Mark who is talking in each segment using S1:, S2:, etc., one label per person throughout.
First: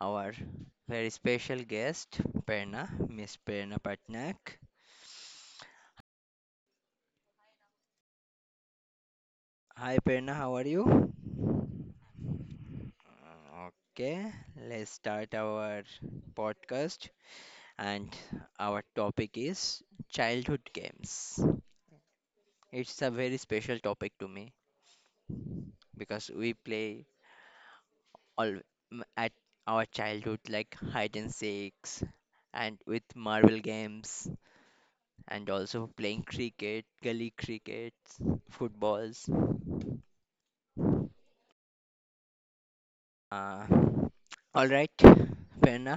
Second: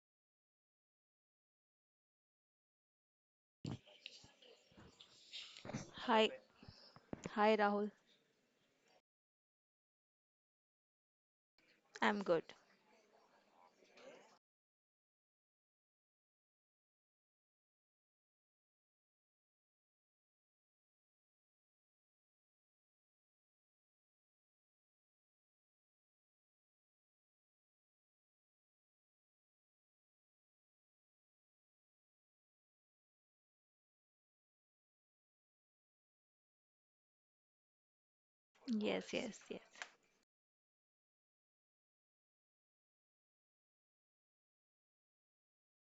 S1: our very special guest, Perna, Miss Perna Patnaik.
S2: Hi, hi, Rahul.
S1: Hi, Perna, how are you?
S2: I'm good.
S1: Uh, Okay, let's start our podcast, and our topic is childhood games. It's a very special topic to me because we play all at our childhood like hide and seeks and with marvel games and also playing cricket gully cricket,
S2: Yes,
S1: footballs.
S2: yes, yes.
S1: uh, all right, Verna,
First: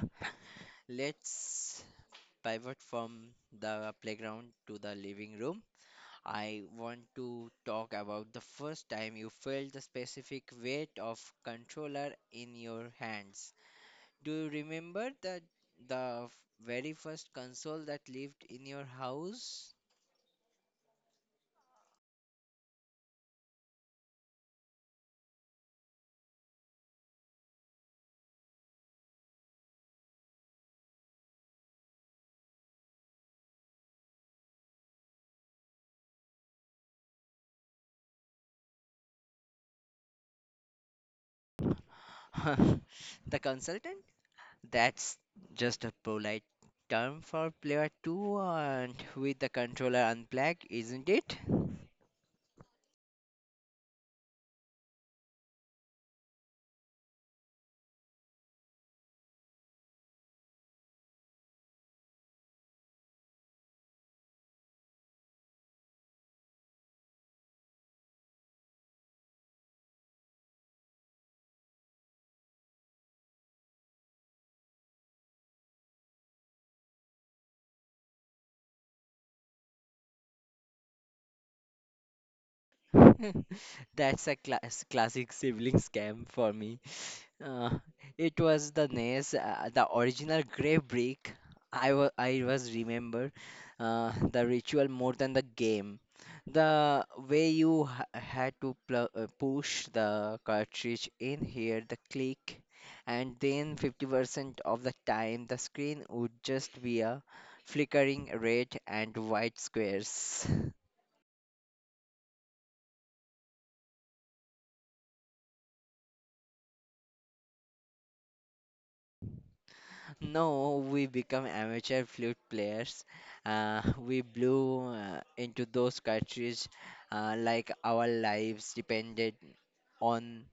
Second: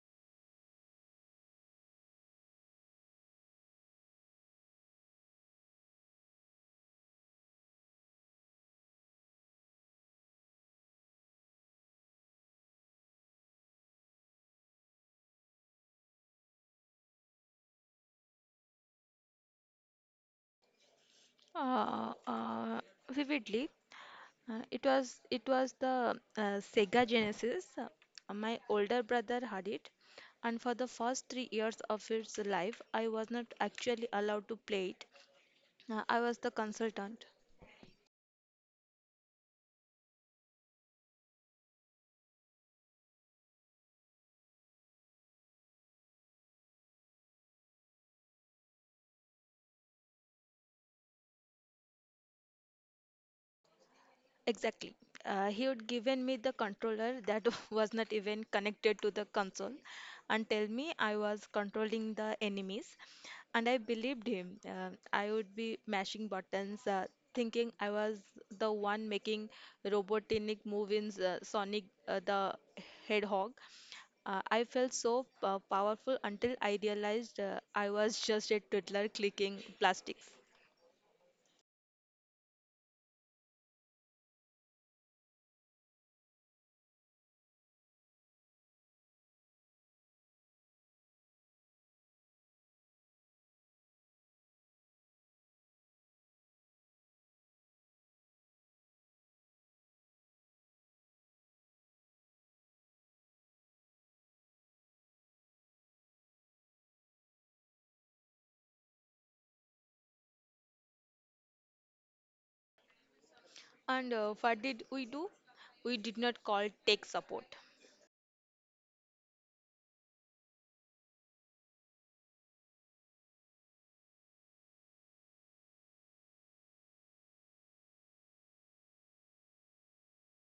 S1: let's pivot from the playground to the living room. I want to talk about the first time you felt the specific weight of controller in your hands. Do you remember that the very first console that lived in your house?
S2: Uh, uh, vividly, it was the Sega Genesis. My older brother had it, and for the first 3 years of its life, I was not actually allowed to play it. I was the consultant.
S1: The consultant? That's just a polite term for player 2 and with the controller unplugged, isn't it?
S2: Exactly. He had given me the controller that was not even connected to the console and tell me I was controlling the enemies. And I believed him. I would be mashing buttons, thinking I was the one making robotic move in Sonic the Hedgehog. I felt so powerful until I realized I was just a twiddler clicking plastics.
S1: That's a classic sibling scam for me. Uh, it was the NES, the original Grey Brick. I was Remember the ritual more than the game. The way you ha had to pl push the cartridge in here, the click, and then 50% of the time the screen would just be a flickering red and white squares.
S2: And what did we do? We did not call tech support.
S1: No, we become amateur flute players. We blew into those countries like our lives depended on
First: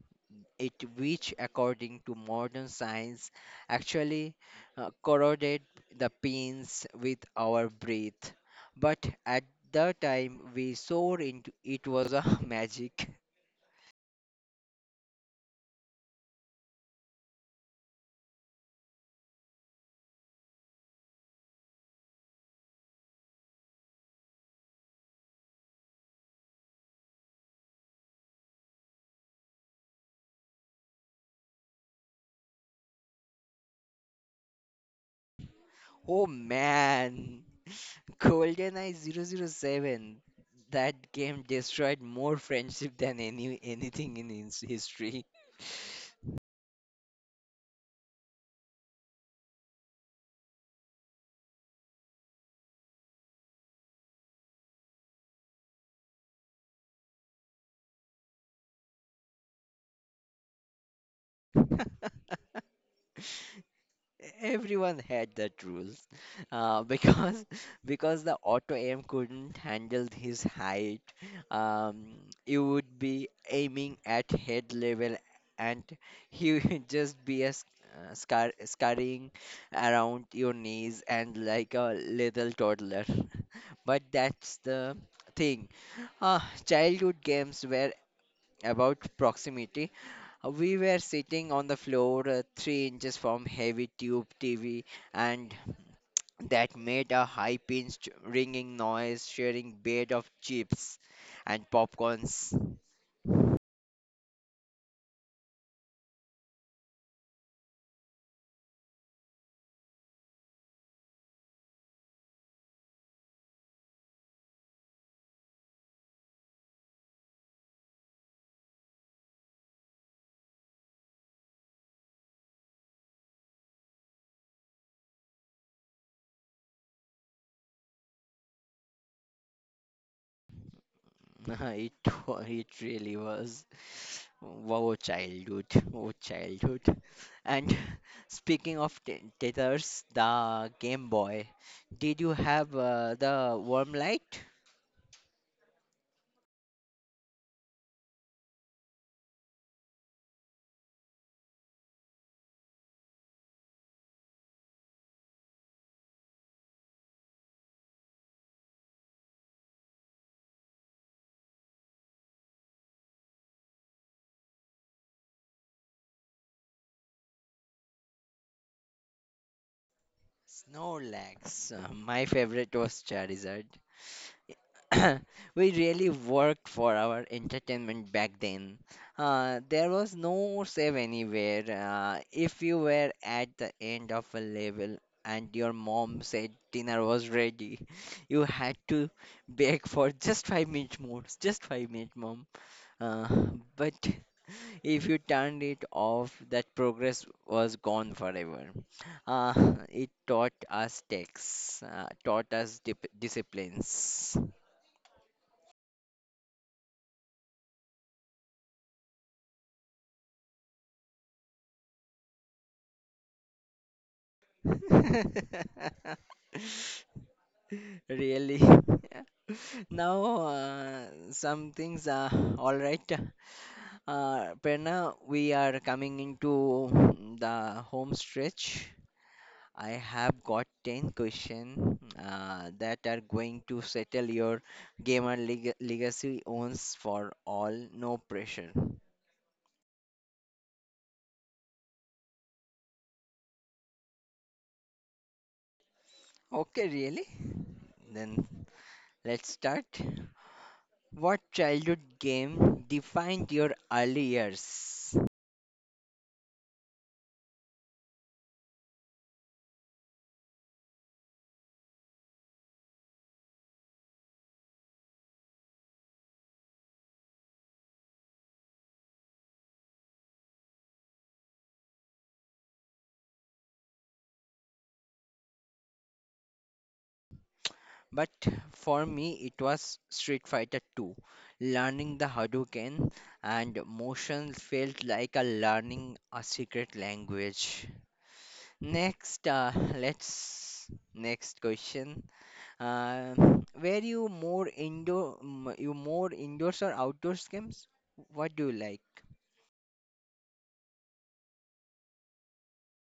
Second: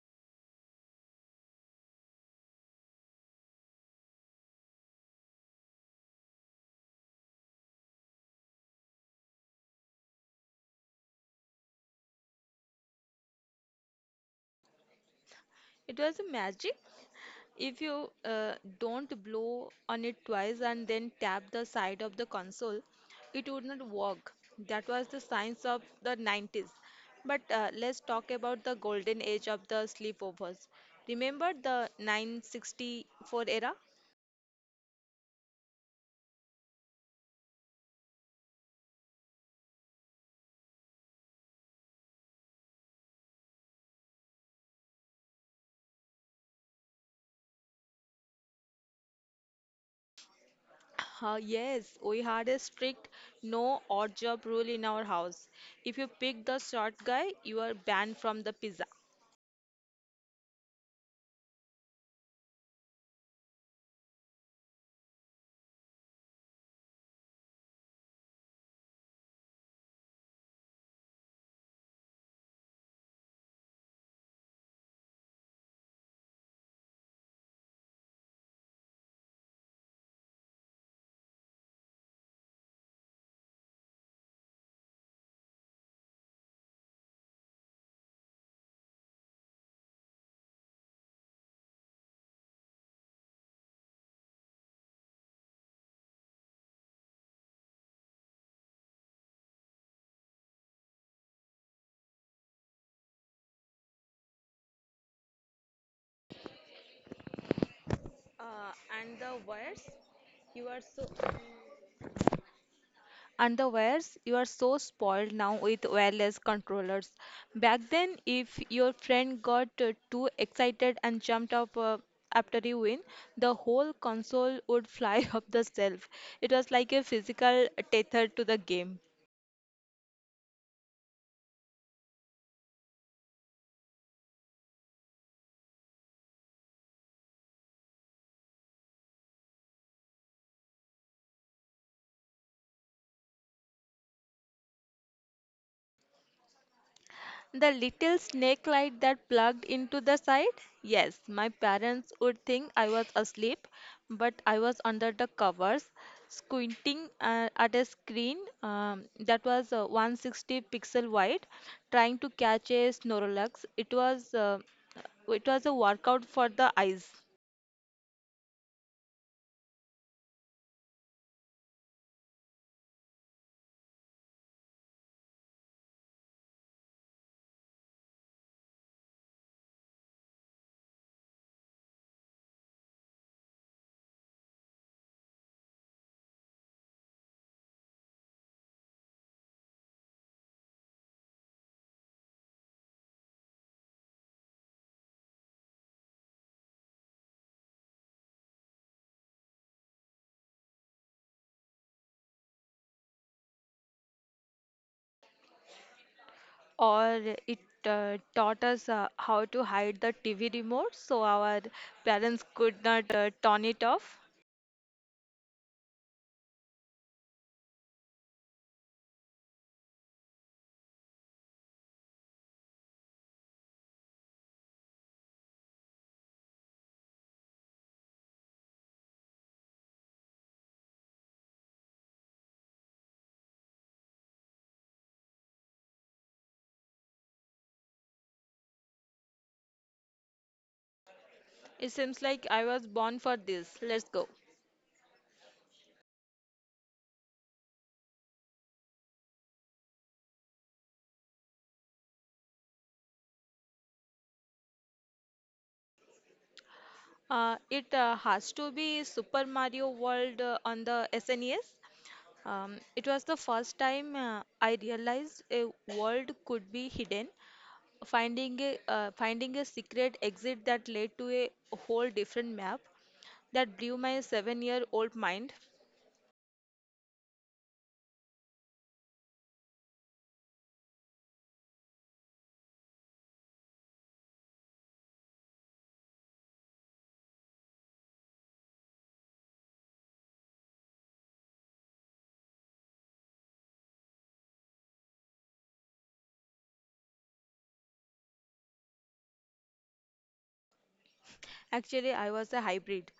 S1: it, which, according to modern science, actually corroded the pins with our breath. But at the time we saw into it was a magic.
S2: It was a magic. If you don't blow on it twice and then tap the side of the console, it would not work. That was the science of the 90s. But let's talk about the golden age of the sleepovers. Remember the 964 era?
S1: Oh man! GoldenEye zero zero 007, that game destroyed more friendship than anything in his history.
S2: Yes, we had a strict no odd job rule in our house. If you pick the short guy, you are banned from the pizza.
S1: Everyone had that rules because because the auto aim couldn't handle his height. um, it would be aiming at head level and he would just be a sc- scar scurrying around your knees and like a little toddler. But that's the thing, childhood games were about proximity. We were sitting on the floor, 3 inches from heavy tube TV, and that made a high pitched ringing noise, sharing bed of chips and popcorns.
S2: Uh, and the wires, you are so. Underwears, you are so spoiled now with wireless controllers. Back then, if your friend got too excited and jumped up after you win, the whole console would fly off the shelf. It was like a physical tether to the game.
S1: It, it really was. Wow, childhood. Oh, childhood. And speaking of tethers, the Game Boy, did you have the warm light?
S2: The little snake light that plugged into the side? Yes, my parents would think I was asleep, but I was under the covers, squinting at a screen that was 160 pixel wide, trying to catch a Snorlax. It was a workout for the eyes,
S1: Snorlax, my favorite was Charizard. We really worked for our entertainment back then. There was no save anywhere. If you were at the end of a level and your mom said dinner was ready, you had to beg for just 5 minutes more, just 5 minutes, mom. Uh, but if you turned it off, that progress was gone forever. It taught us texts, taught us disciplines.
S2: or it taught us how to hide the TV remote so our parents could not turn it off.
S1: Really. Now, some things are all right. Prerna, we are coming into the home stretch. I have got 10 questions that are going to settle your gamer legacy owns for all, no pressure.
S2: It seems like I was born for this. Let's go.
S1: Okay, really? Then let's start. What childhood game defined your early years?
S2: It has to be Super Mario World on the SNES. It was the first time I realized a world could be hidden. Finding a secret exit that led to a whole different map that blew my seven-year-old mind.
S1: But for me, it was Street Fighter 2. Learning the Hadouken and motion felt like a learning a secret language. Next, let's next question. Uh, were you more indoors or outdoors games? What do you like?
S2: Actually, I was a hybrid.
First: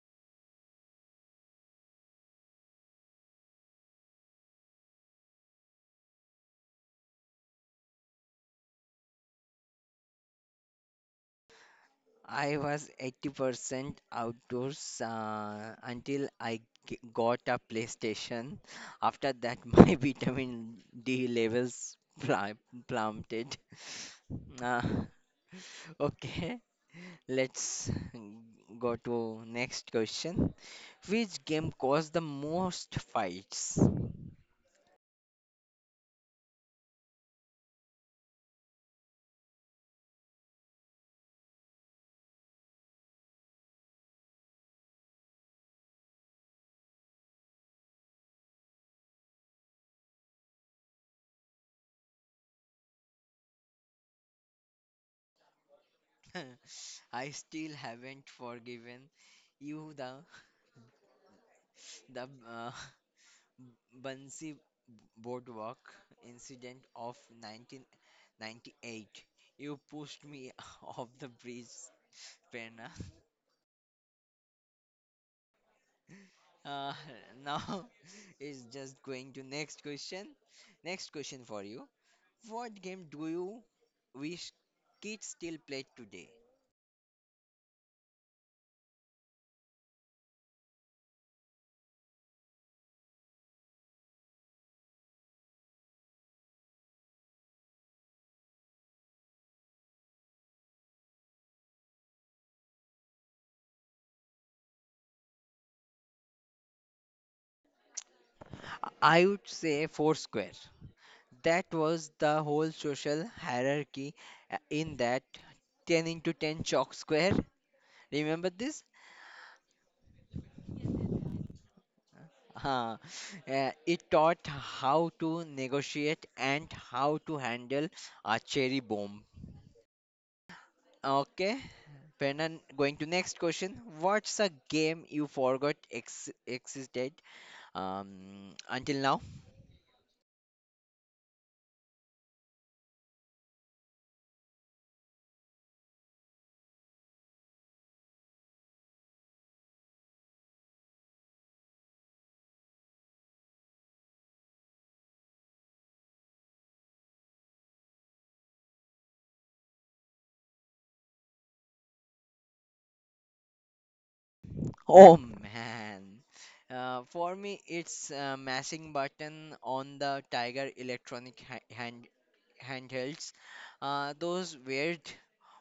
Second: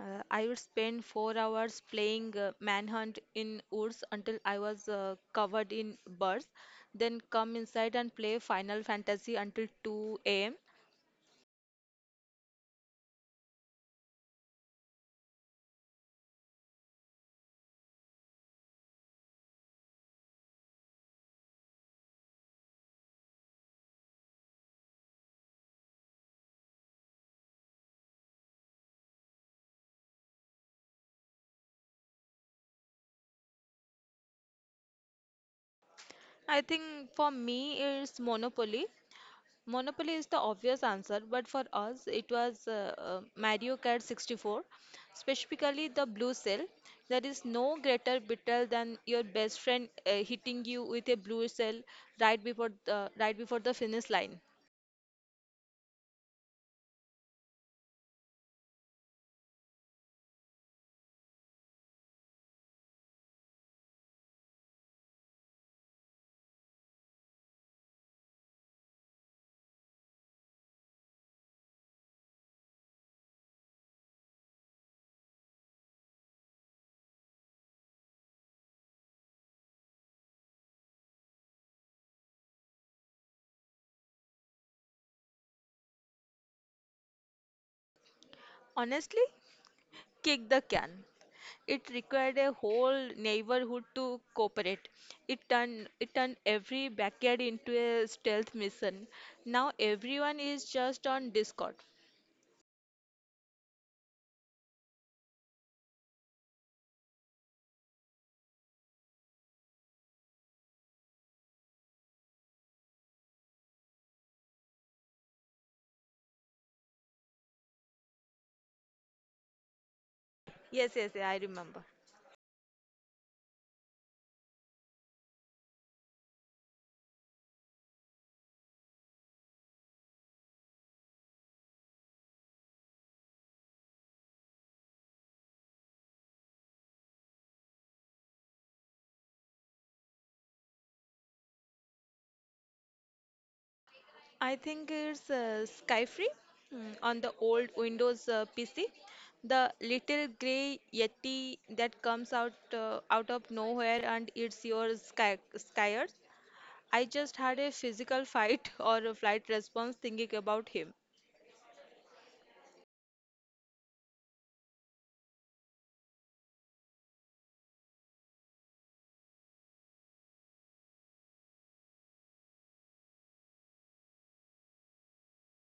S2: I would spend 4 hours playing manhunt in woods until I was covered in birds, then come inside and play Final Fantasy until 2 a.m.
S1: I was 80% outdoors until I got a PlayStation. After that, my vitamin D levels plummeted. Uh, okay, let's go to next question. Which game caused the most fights?
S2: I think for me it's Monopoly. Monopoly is the obvious answer, but for us, it was Mario Kart 64, specifically the blue cell. There is no greater betrayal than your best friend hitting you with a blue cell right before the finish line.
S1: I still haven't forgiven you the the uh, Bansi Boardwalk incident of 1998. You pushed me off the bridge, Prerna. Uh, now is just going to next question. Next question for you. What game do you wish kids still play today?
S2: Honestly, kick the can. It required a whole neighborhood to cooperate. It turned every backyard into a stealth mission. Now everyone is just on Discord.
S1: I would say Foursquare. That was the whole social hierarchy in that 10 into 10 chalk square. Remember this?
S2: Yes, yes, yeah, I remember.
S1: Huh. It taught how to negotiate and how to handle a cherry bomb. Okay, Brennan, going to next question. What's a game you forgot existed until now?
S2: I think it's Skyfree, on the old Windows PC. The little gray Yeti that comes out out of nowhere, and it's your skyers. I just had a physical fight or a flight response thinking about him.
S1: Oh man. For me, it's mashing button on the Tiger electronic handhelds. Those weird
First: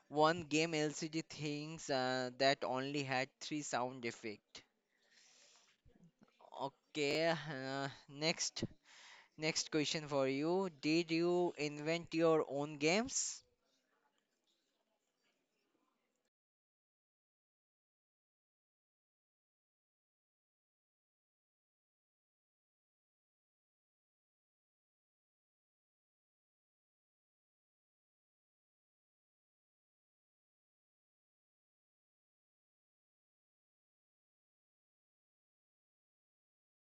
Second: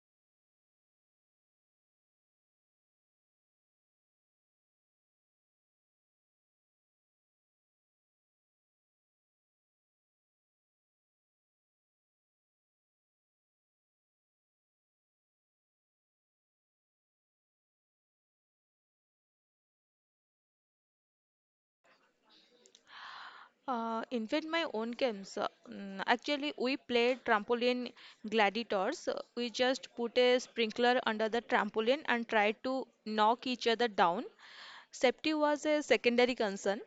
S1: one game LCD things that only had three sound effect. Okay, next question for you. Did you invent your own games?
S2: In fact, my own games. Actually, we played trampoline gladiators. We just put a sprinkler under the trampoline and tried to knock each other down. Safety was a secondary concern.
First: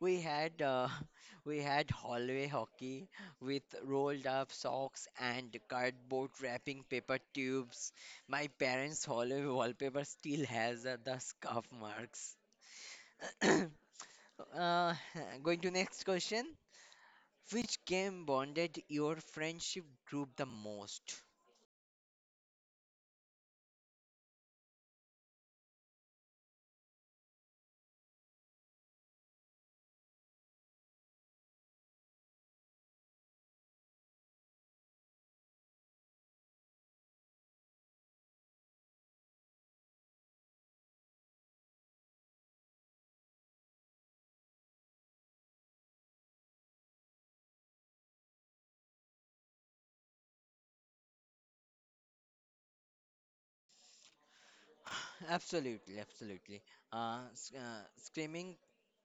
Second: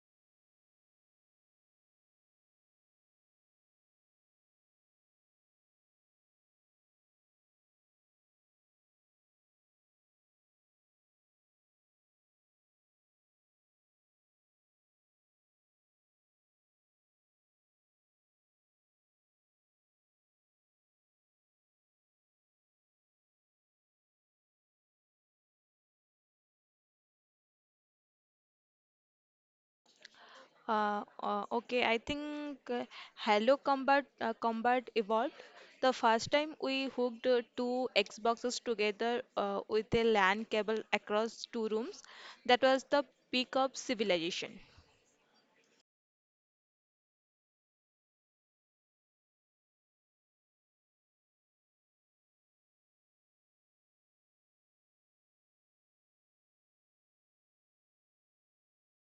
S1: We had we had hallway hockey with rolled up socks and cardboard wrapping paper tubes. My parents' hallway wallpaper still has the scuff marks. uh, going to next question. Which game bonded your friendship group the most?
S2: Okay, I think Halo Combat Evolved. The first time we hooked two Xboxes together with a LAN cable across two rooms, that was the peak of civilization.
S1: Absolutely, absolutely. Uh, s- uh, screaming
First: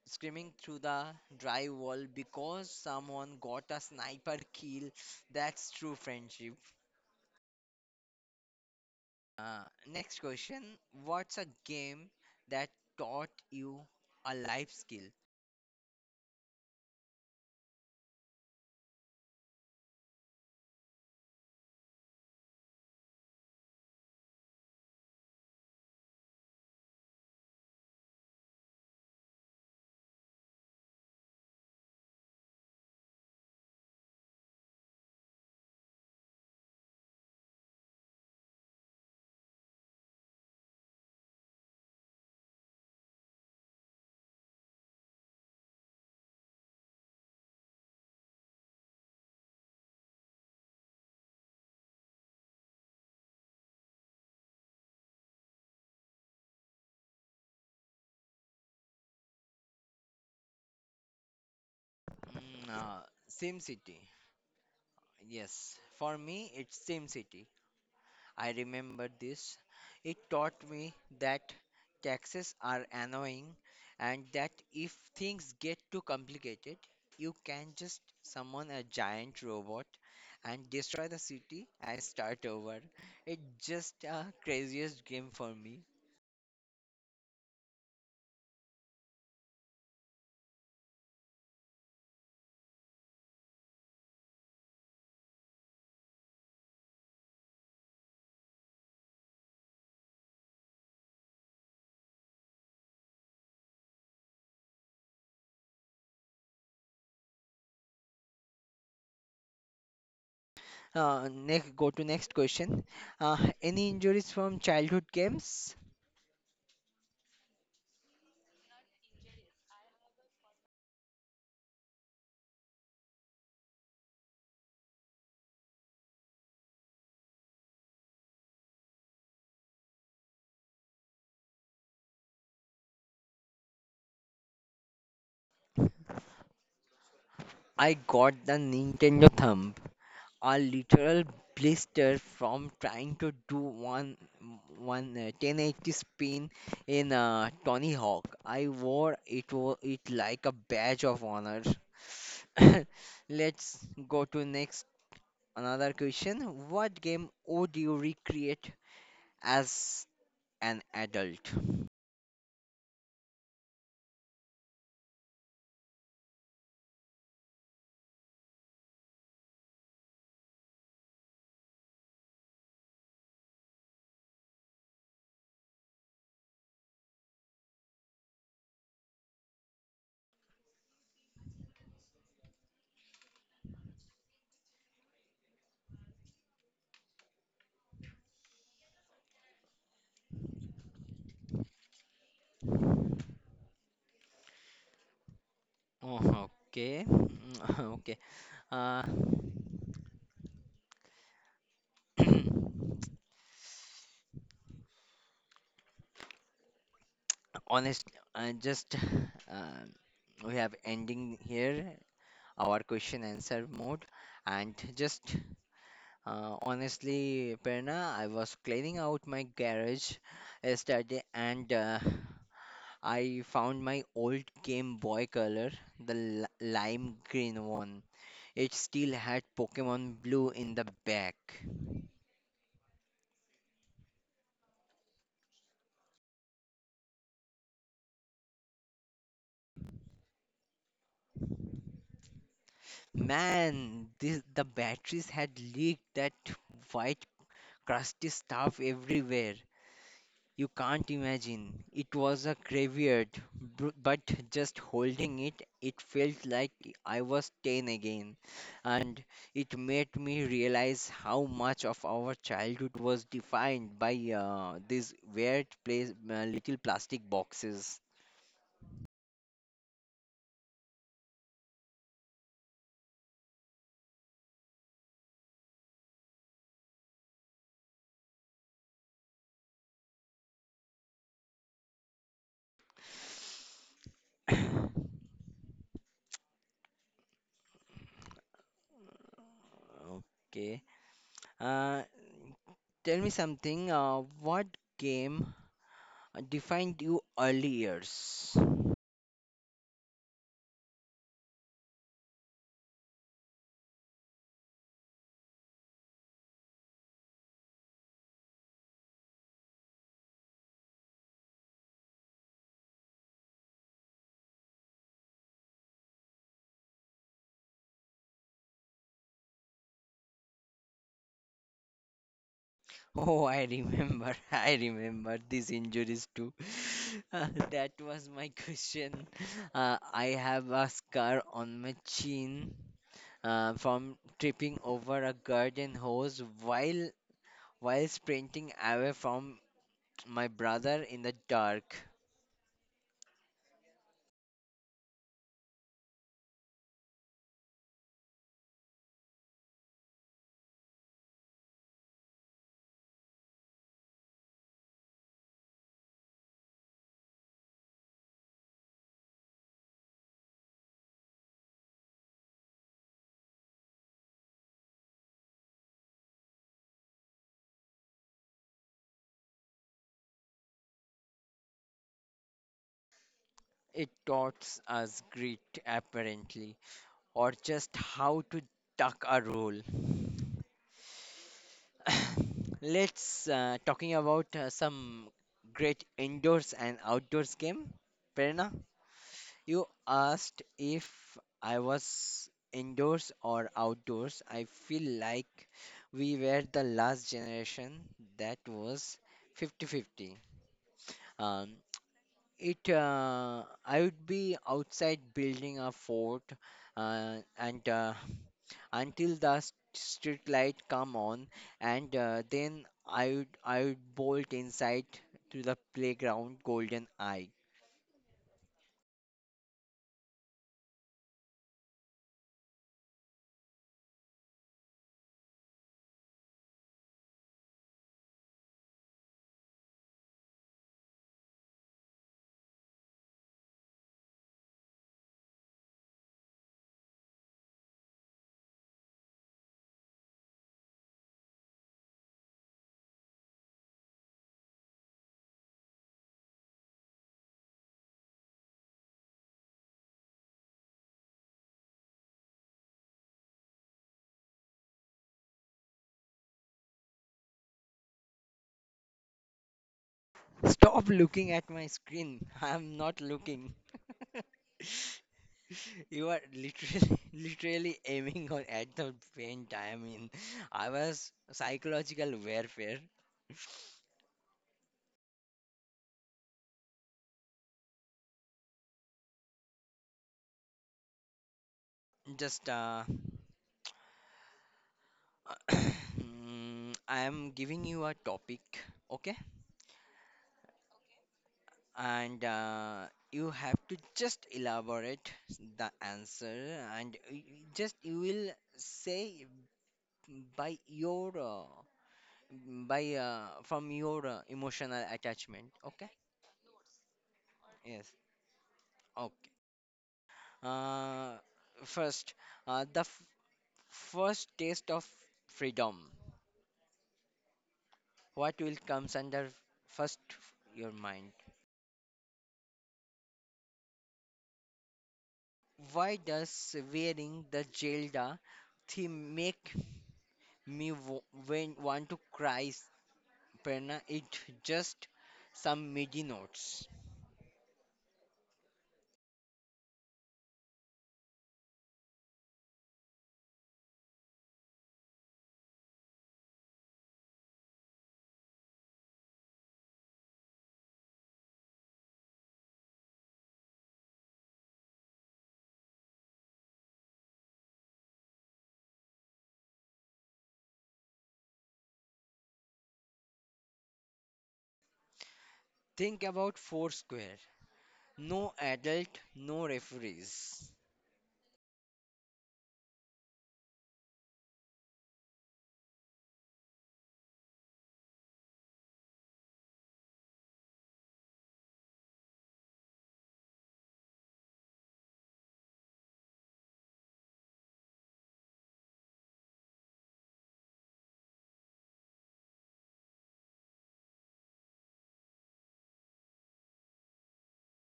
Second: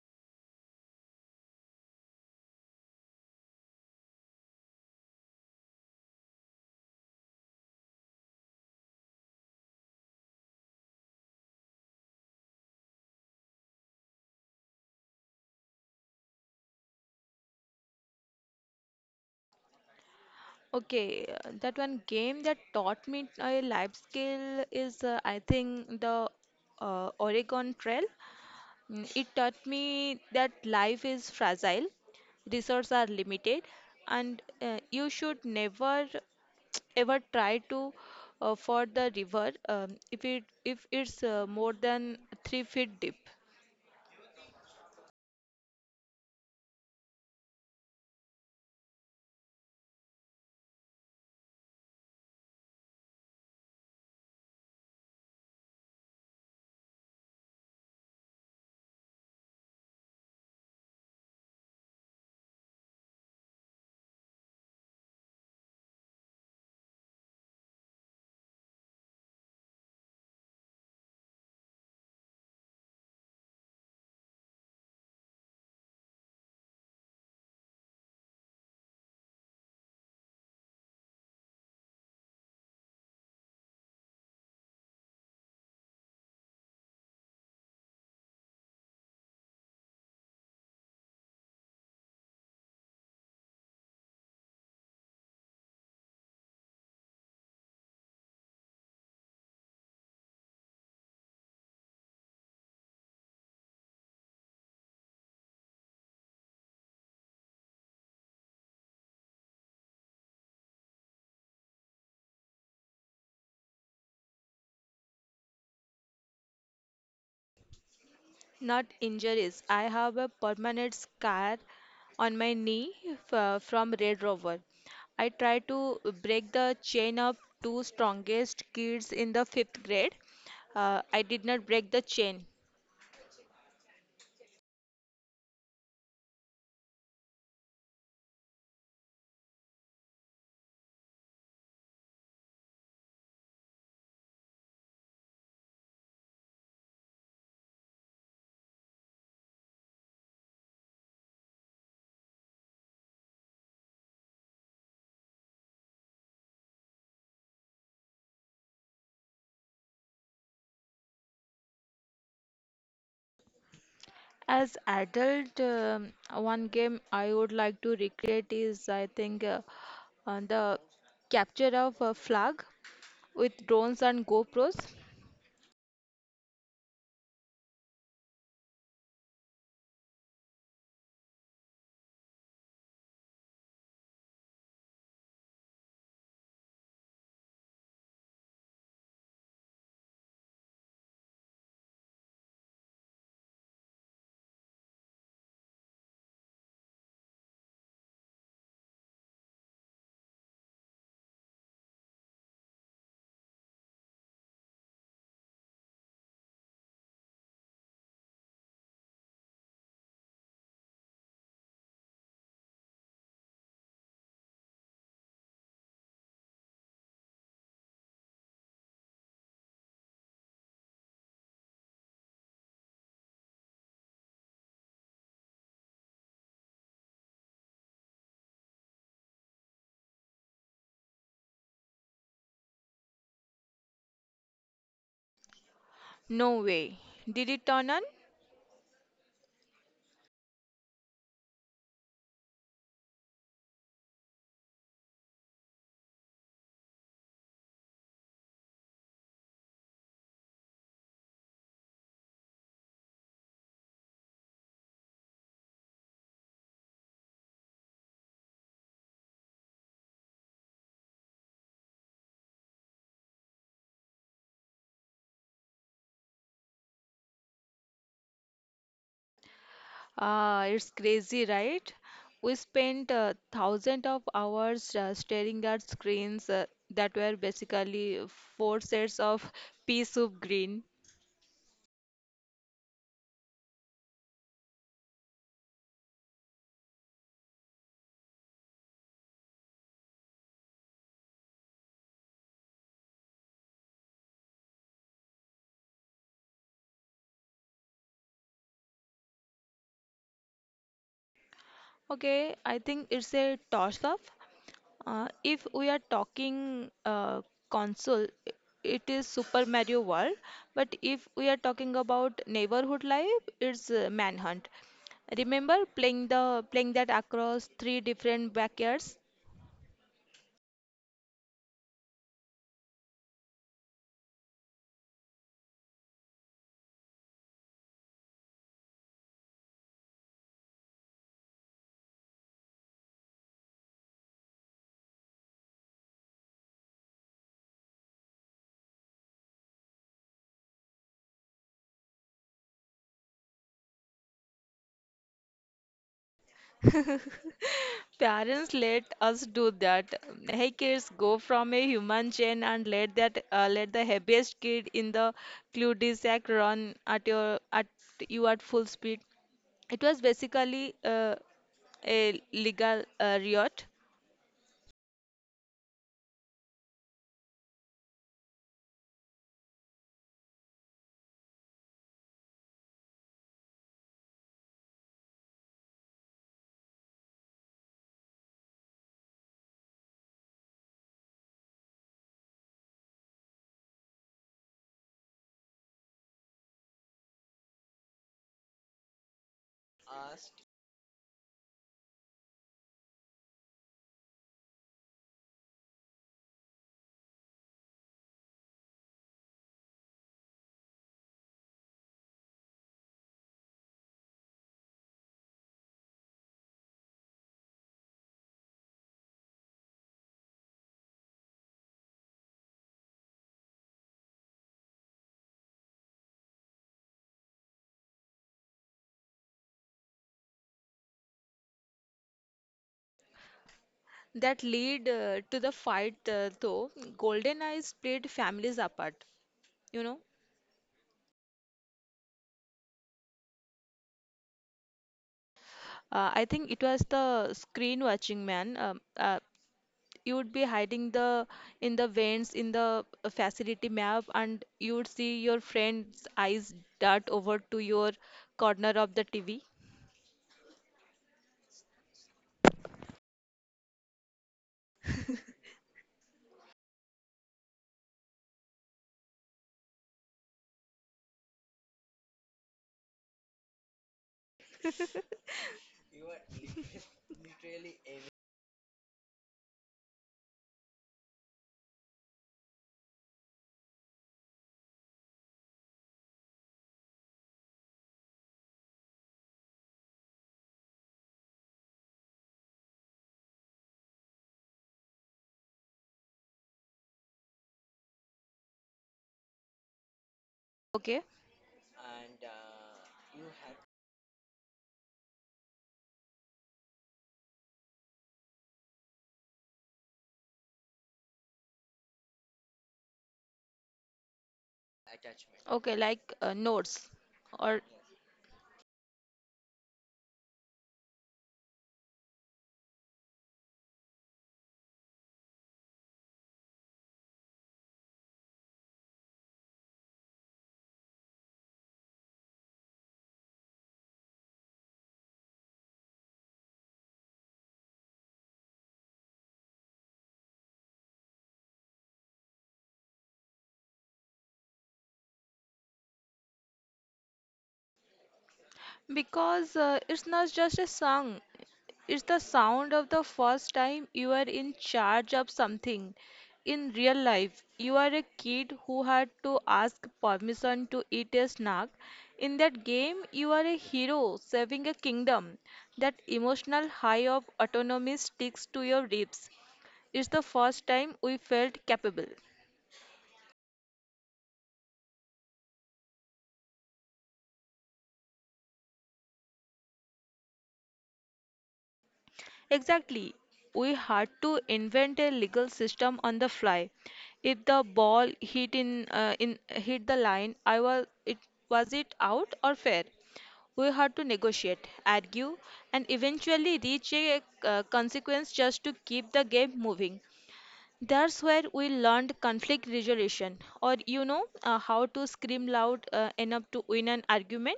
S1: Screaming through the drywall because someone got a sniper kill. That's true friendship. Uh, Next question. What's a game that taught you a life skill?
S2: Okay, that one game that taught me a life skill is I think the Oregon Trail. It taught me that life is fragile, resources are limited, and you should never ever try to ford the river, if it if it's more than 3 feet deep.
S1: Mm, uh, SimCity. Yes, for me, it's SimCity. I remember this. It taught me that taxes are annoying and that if things get too complicated, you can just summon a giant robot and destroy the city and start over. It's just a craziest game for me. Next, go to next question. Any injuries from childhood games?
S2: Not injuries. I have a permanent scar on my knee from Red Rover. I tried to break the chain of two strongest kids in the fifth grade. I did not break the chain.
S1: I got the Nintendo thumb, a literal blister from trying to do one one 1080 spin in Tony Hawk. I wore it like a badge of honor. Let's go to next another question. What game would you recreate as an adult?
S2: As adult, one game I would like to recreate is, I think, on the capture of a flag with drones and GoPros.
S1: Oh, okay. Mm, okay. Uh, honest, just, uh, we have ending here our question answer mode. And just, honestly, Perna, I was cleaning out my garage yesterday, and I found my old Game Boy color, the lime green one. It still had Pokemon Blue in the back.
S2: No way. Did it turn on?
S1: Man, this, the batteries had leaked that white crusty stuff everywhere. You can't imagine. It was a graveyard, but just holding it, it felt like I was 10 again. And it made me realize how much of our childhood was defined by these weird place, little plastic boxes.
S2: It's crazy, right? We spent thousands of hours staring at screens that were basically four sets of pea soup green.
S1: Okay. Uh, Tell me something. What game defined you early years?
S2: Okay, I think it's a toss-up. If we are talking console, it is Super Mario World. But if we are talking about neighborhood life, it's Manhunt. Remember playing the playing that across three different backyards?
S1: Oh, I remember. I remember these injuries too. That was my question. I have a scar on my chin from tripping over a garden hose while sprinting away from my brother in the dark.
S2: Parents let us do that. Hey kids, go from a human chain, and let that let the heaviest kid in the cul-de-sac run at you at full speed. It was basically a legal riot
S1: It taught us grit, apparently. Or just how to duck a roll. Let's talking about some great indoors and outdoors game. Prerna, you asked if I was indoors or outdoors. I feel like we were the last generation that was fifty-fifty. Um, it I would be outside building a fort and until the street light come on, and then I would bolt inside to the playground golden eye.
S2: that lead to the fight, though. GoldenEye split families apart you know I think it was the screen watching, man. You would be hiding the vents in the facility map, and you would see your friend's eyes dart over to your corner of the TV.
S1: Stop looking at my screen. I'm not looking. You are literally literally aiming on at the paint. I mean, I was psychological warfare. Just I am giving you a topic, okay?
S2: Okay.
S1: And you have to just elaborate the answer, and just you will say by your, by from your emotional attachment,
S2: Okay,
S1: okay?
S2: like notes, or...
S1: Yes, okay. uh, First, uh, the f- first taste of freedom, what will comes under first, your mind, why does wearing the jelda theme make me when want to cry, Prerna? It just some midi notes.
S2: Because it's not just a song, it's the sound of the first time you are in charge of something. In real life, you are a kid who had to ask permission to eat a snack. In that game, you are a hero saving a kingdom. That emotional high of autonomy sticks to your ribs. It's the first time we felt capable.
S1: Think about Foursquare. No adult, no referees.
S2: Exactly. We had to invent a legal system on the fly. If the ball hit in hit the line, I was it out or fair? We had to negotiate, argue, and eventually reach a consequence just to keep the game moving. That's where we learned conflict resolution, or how to scream loud enough to win an argument.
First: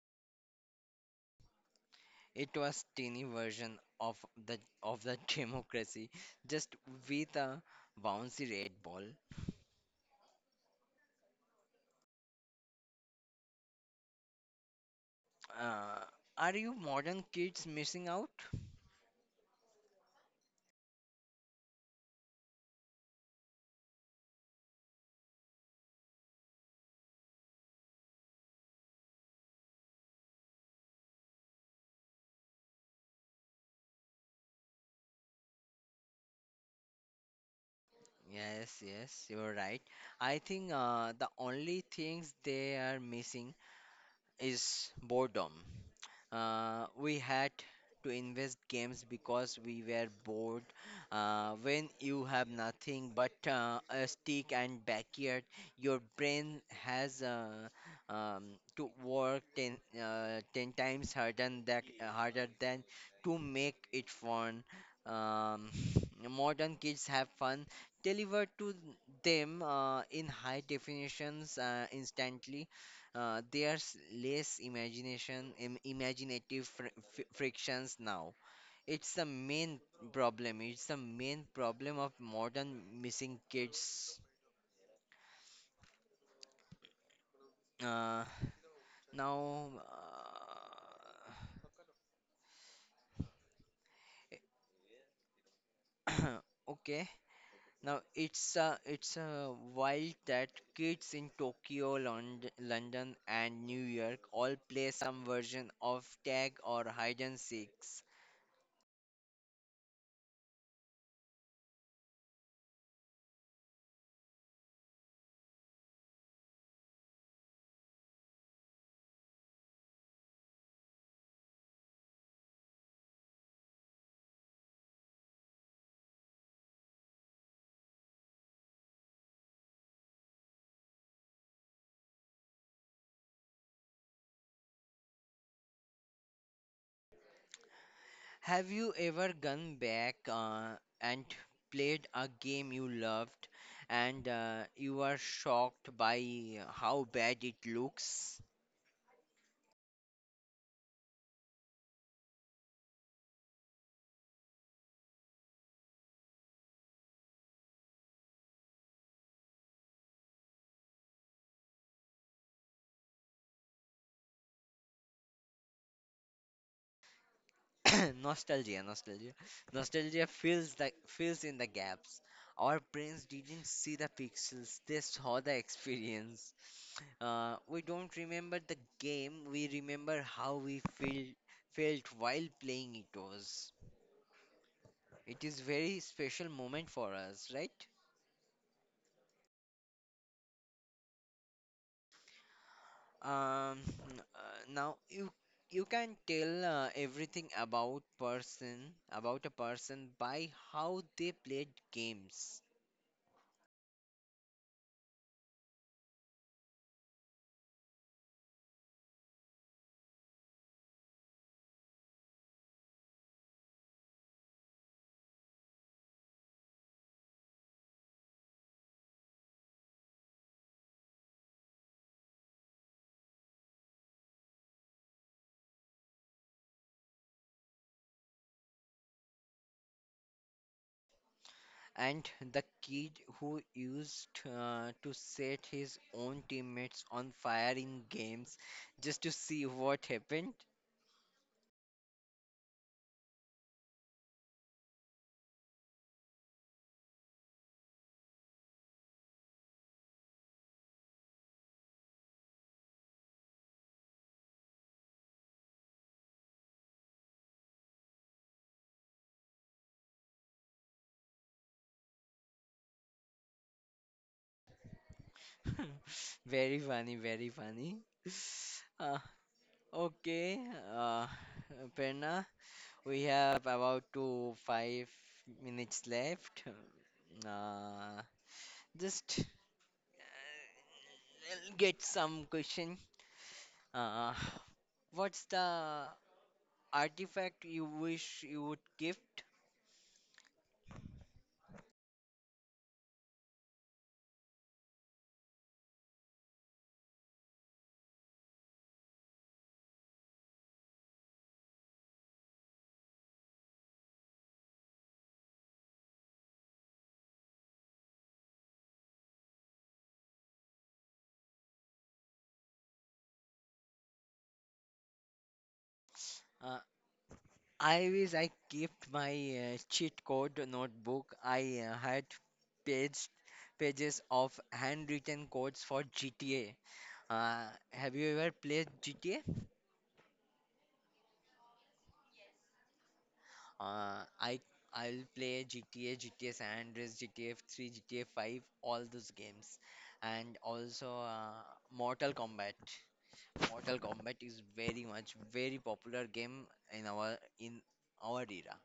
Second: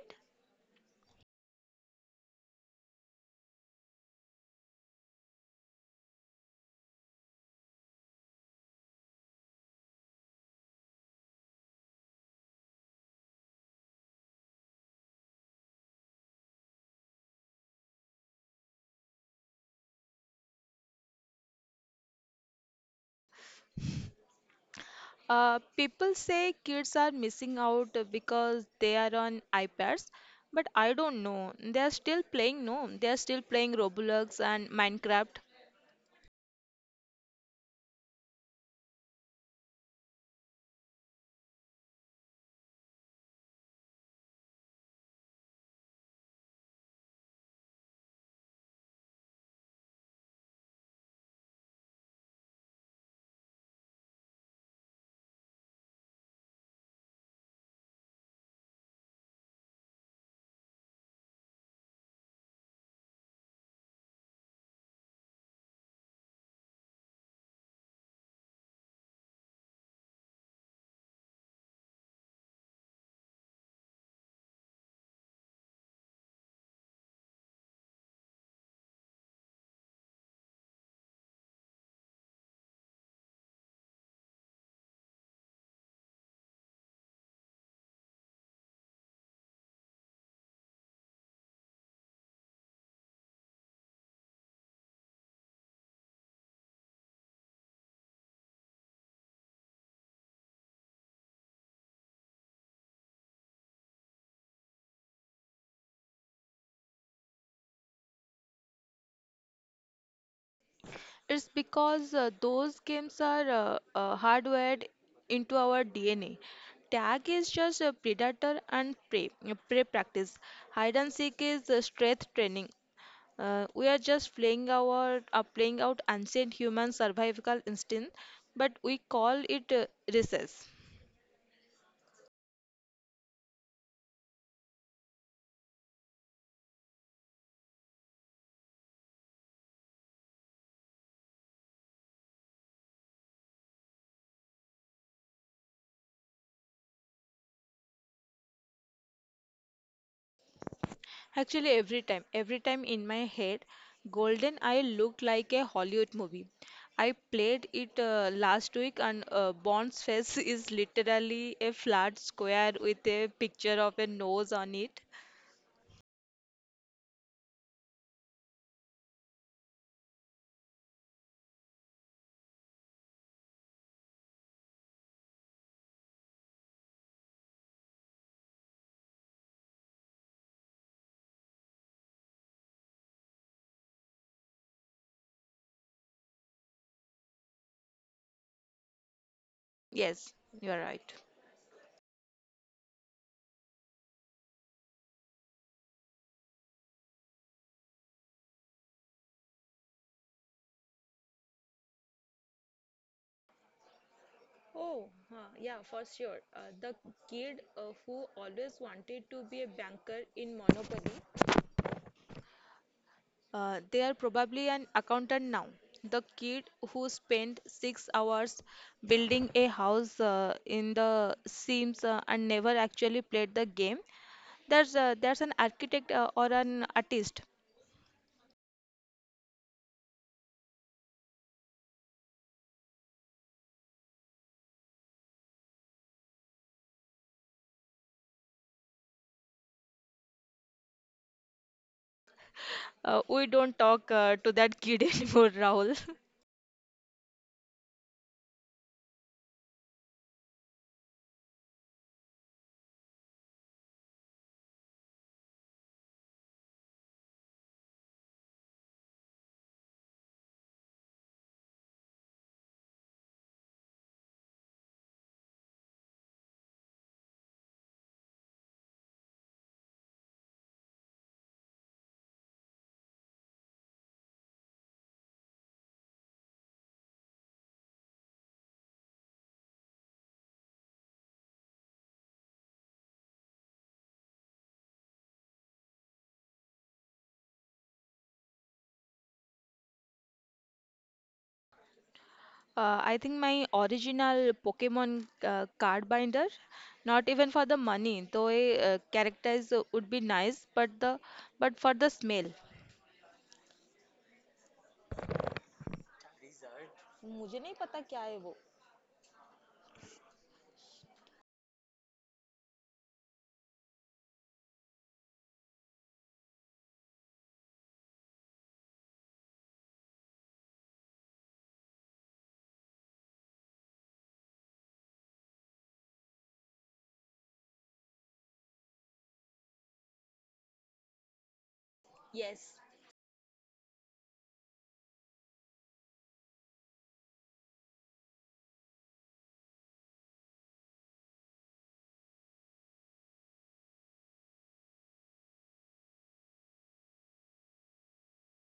S1: It was teeny version of the democracy, just with a bouncy red ball. Uh, are you modern kids missing out?
S2: People say kids are missing out because they are on iPads, but I don't know. They are still playing. No, they are still playing Roblox and Minecraft.
S1: Yes, yes, you're right. I think the only things they are missing is boredom. We had to invest games because we were bored. When you have nothing but a stick and backyard, your brain has to work 10 times harder than to make it fun. Um, modern kids have fun delivered to them in high definitions, instantly. There's less imagination, imaginative frictions now. It's the main problem. It's the main problem of modern missing kids. Uh, Now, uh, okay. Now it's wild that kids in Tokyo, London, and New York all play some version of tag or hide and seek.
S2: It's because those games are hardwired into our DNA. Tag is just a predator and prey practice. Hide and seek is strength training. We are just playing our playing out ancient human survival instinct, but we call it recess.
S1: Have you ever gone back and played a game you loved, and you are shocked by how bad it looks?
S2: Actually, every time in my head, Golden Eye looked like a Hollywood movie. I played it last week, and Bond's face is literally a flat square with a picture of a nose on it.
S1: Nostalgia, nostalgia. Nostalgia fills in the gaps. Our brains didn't see the pixels, they saw the experience. We don't remember the game, we remember how we felt while playing it was. It is very special moment for us, right?
S2: Yes, you're right.
S1: Um, uh, Now you can tell everything about a person by how they played games.
S2: Oh, huh, yeah, for sure. The kid who always wanted to be a banker in Monopoly. They are probably an accountant now. The kid who spent 6 hours building a house in the Sims and never actually played the game, that's an architect or an artist.
S1: And the kid who used to set his own teammates on fire in games just to see what happened.
S2: We don't talk to that kid anymore, Rahul.
S1: Very funny, very funny. Uh, okay. uh, Perna, we have about two five minutes left. Uh, Just get some question. Uh, what's the artifact you wish you would gift?
S2: I think my original Pokemon card binder, not even for the money, though a characters would be nice, but the but for the smell. मुझे नहीं पता क्या है वो.
S1: Uh, I wish I kept my cheat code notebook. I had page pages of handwritten codes for GTA. Uh, have you ever played GTA?
S2: Yes.
S1: Uh, I I'll play GTA, GTA San Andreas, GTA 3, GTA 5, all those games, and also Mortal Kombat. Mortal Kombat is very much very popular game in our in our era,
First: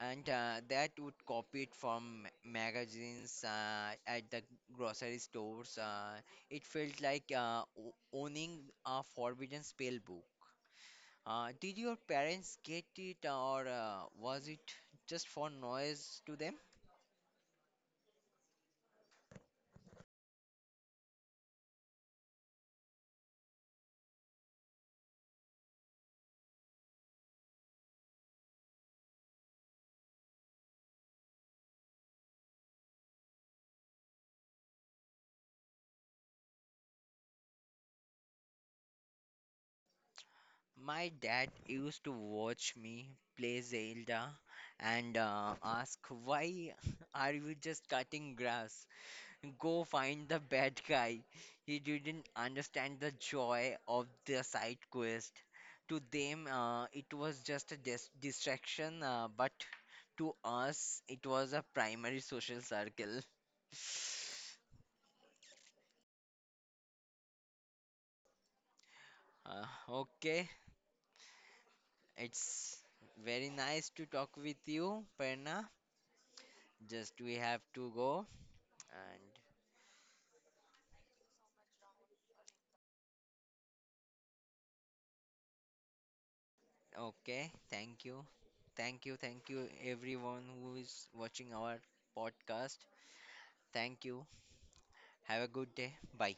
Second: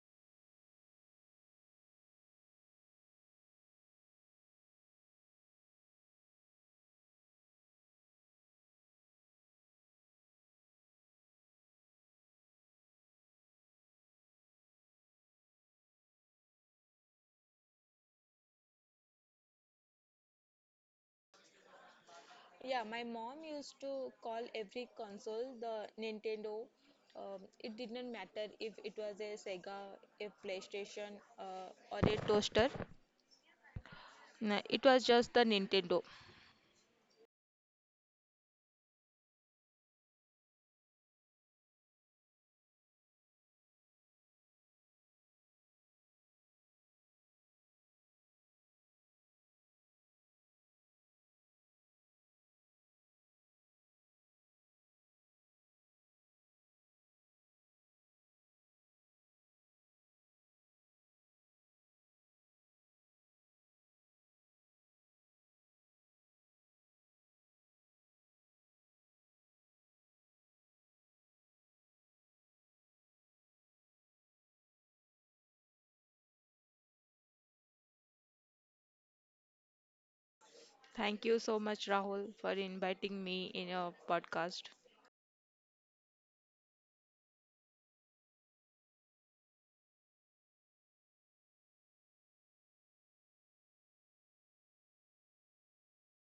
S1: and that would copy it from magazines at the grocery stores. It felt like owning a forbidden spell book. Did your parents get it, or was it just for noise to them?
S2: Yeah, my mom used to call every console the Nintendo. It didn't matter if it was a Sega, a PlayStation, or a toaster. No, it was just the Nintendo.
S1: My dad used to watch me play Zelda and ask, why are you just cutting grass? Go find the bad guy. He didn't understand the joy of the side quest. To them, it was just a distraction, but to us, it was a primary social circle. Uh, okay, it's very nice to talk with you, Perna. Just we have to go and
S2: Thank you so much, Rahul, for inviting me in your podcast.
S1: okay, thank you. Thank you, thank you everyone who is watching our podcast. Thank you. Have a good day. Bye.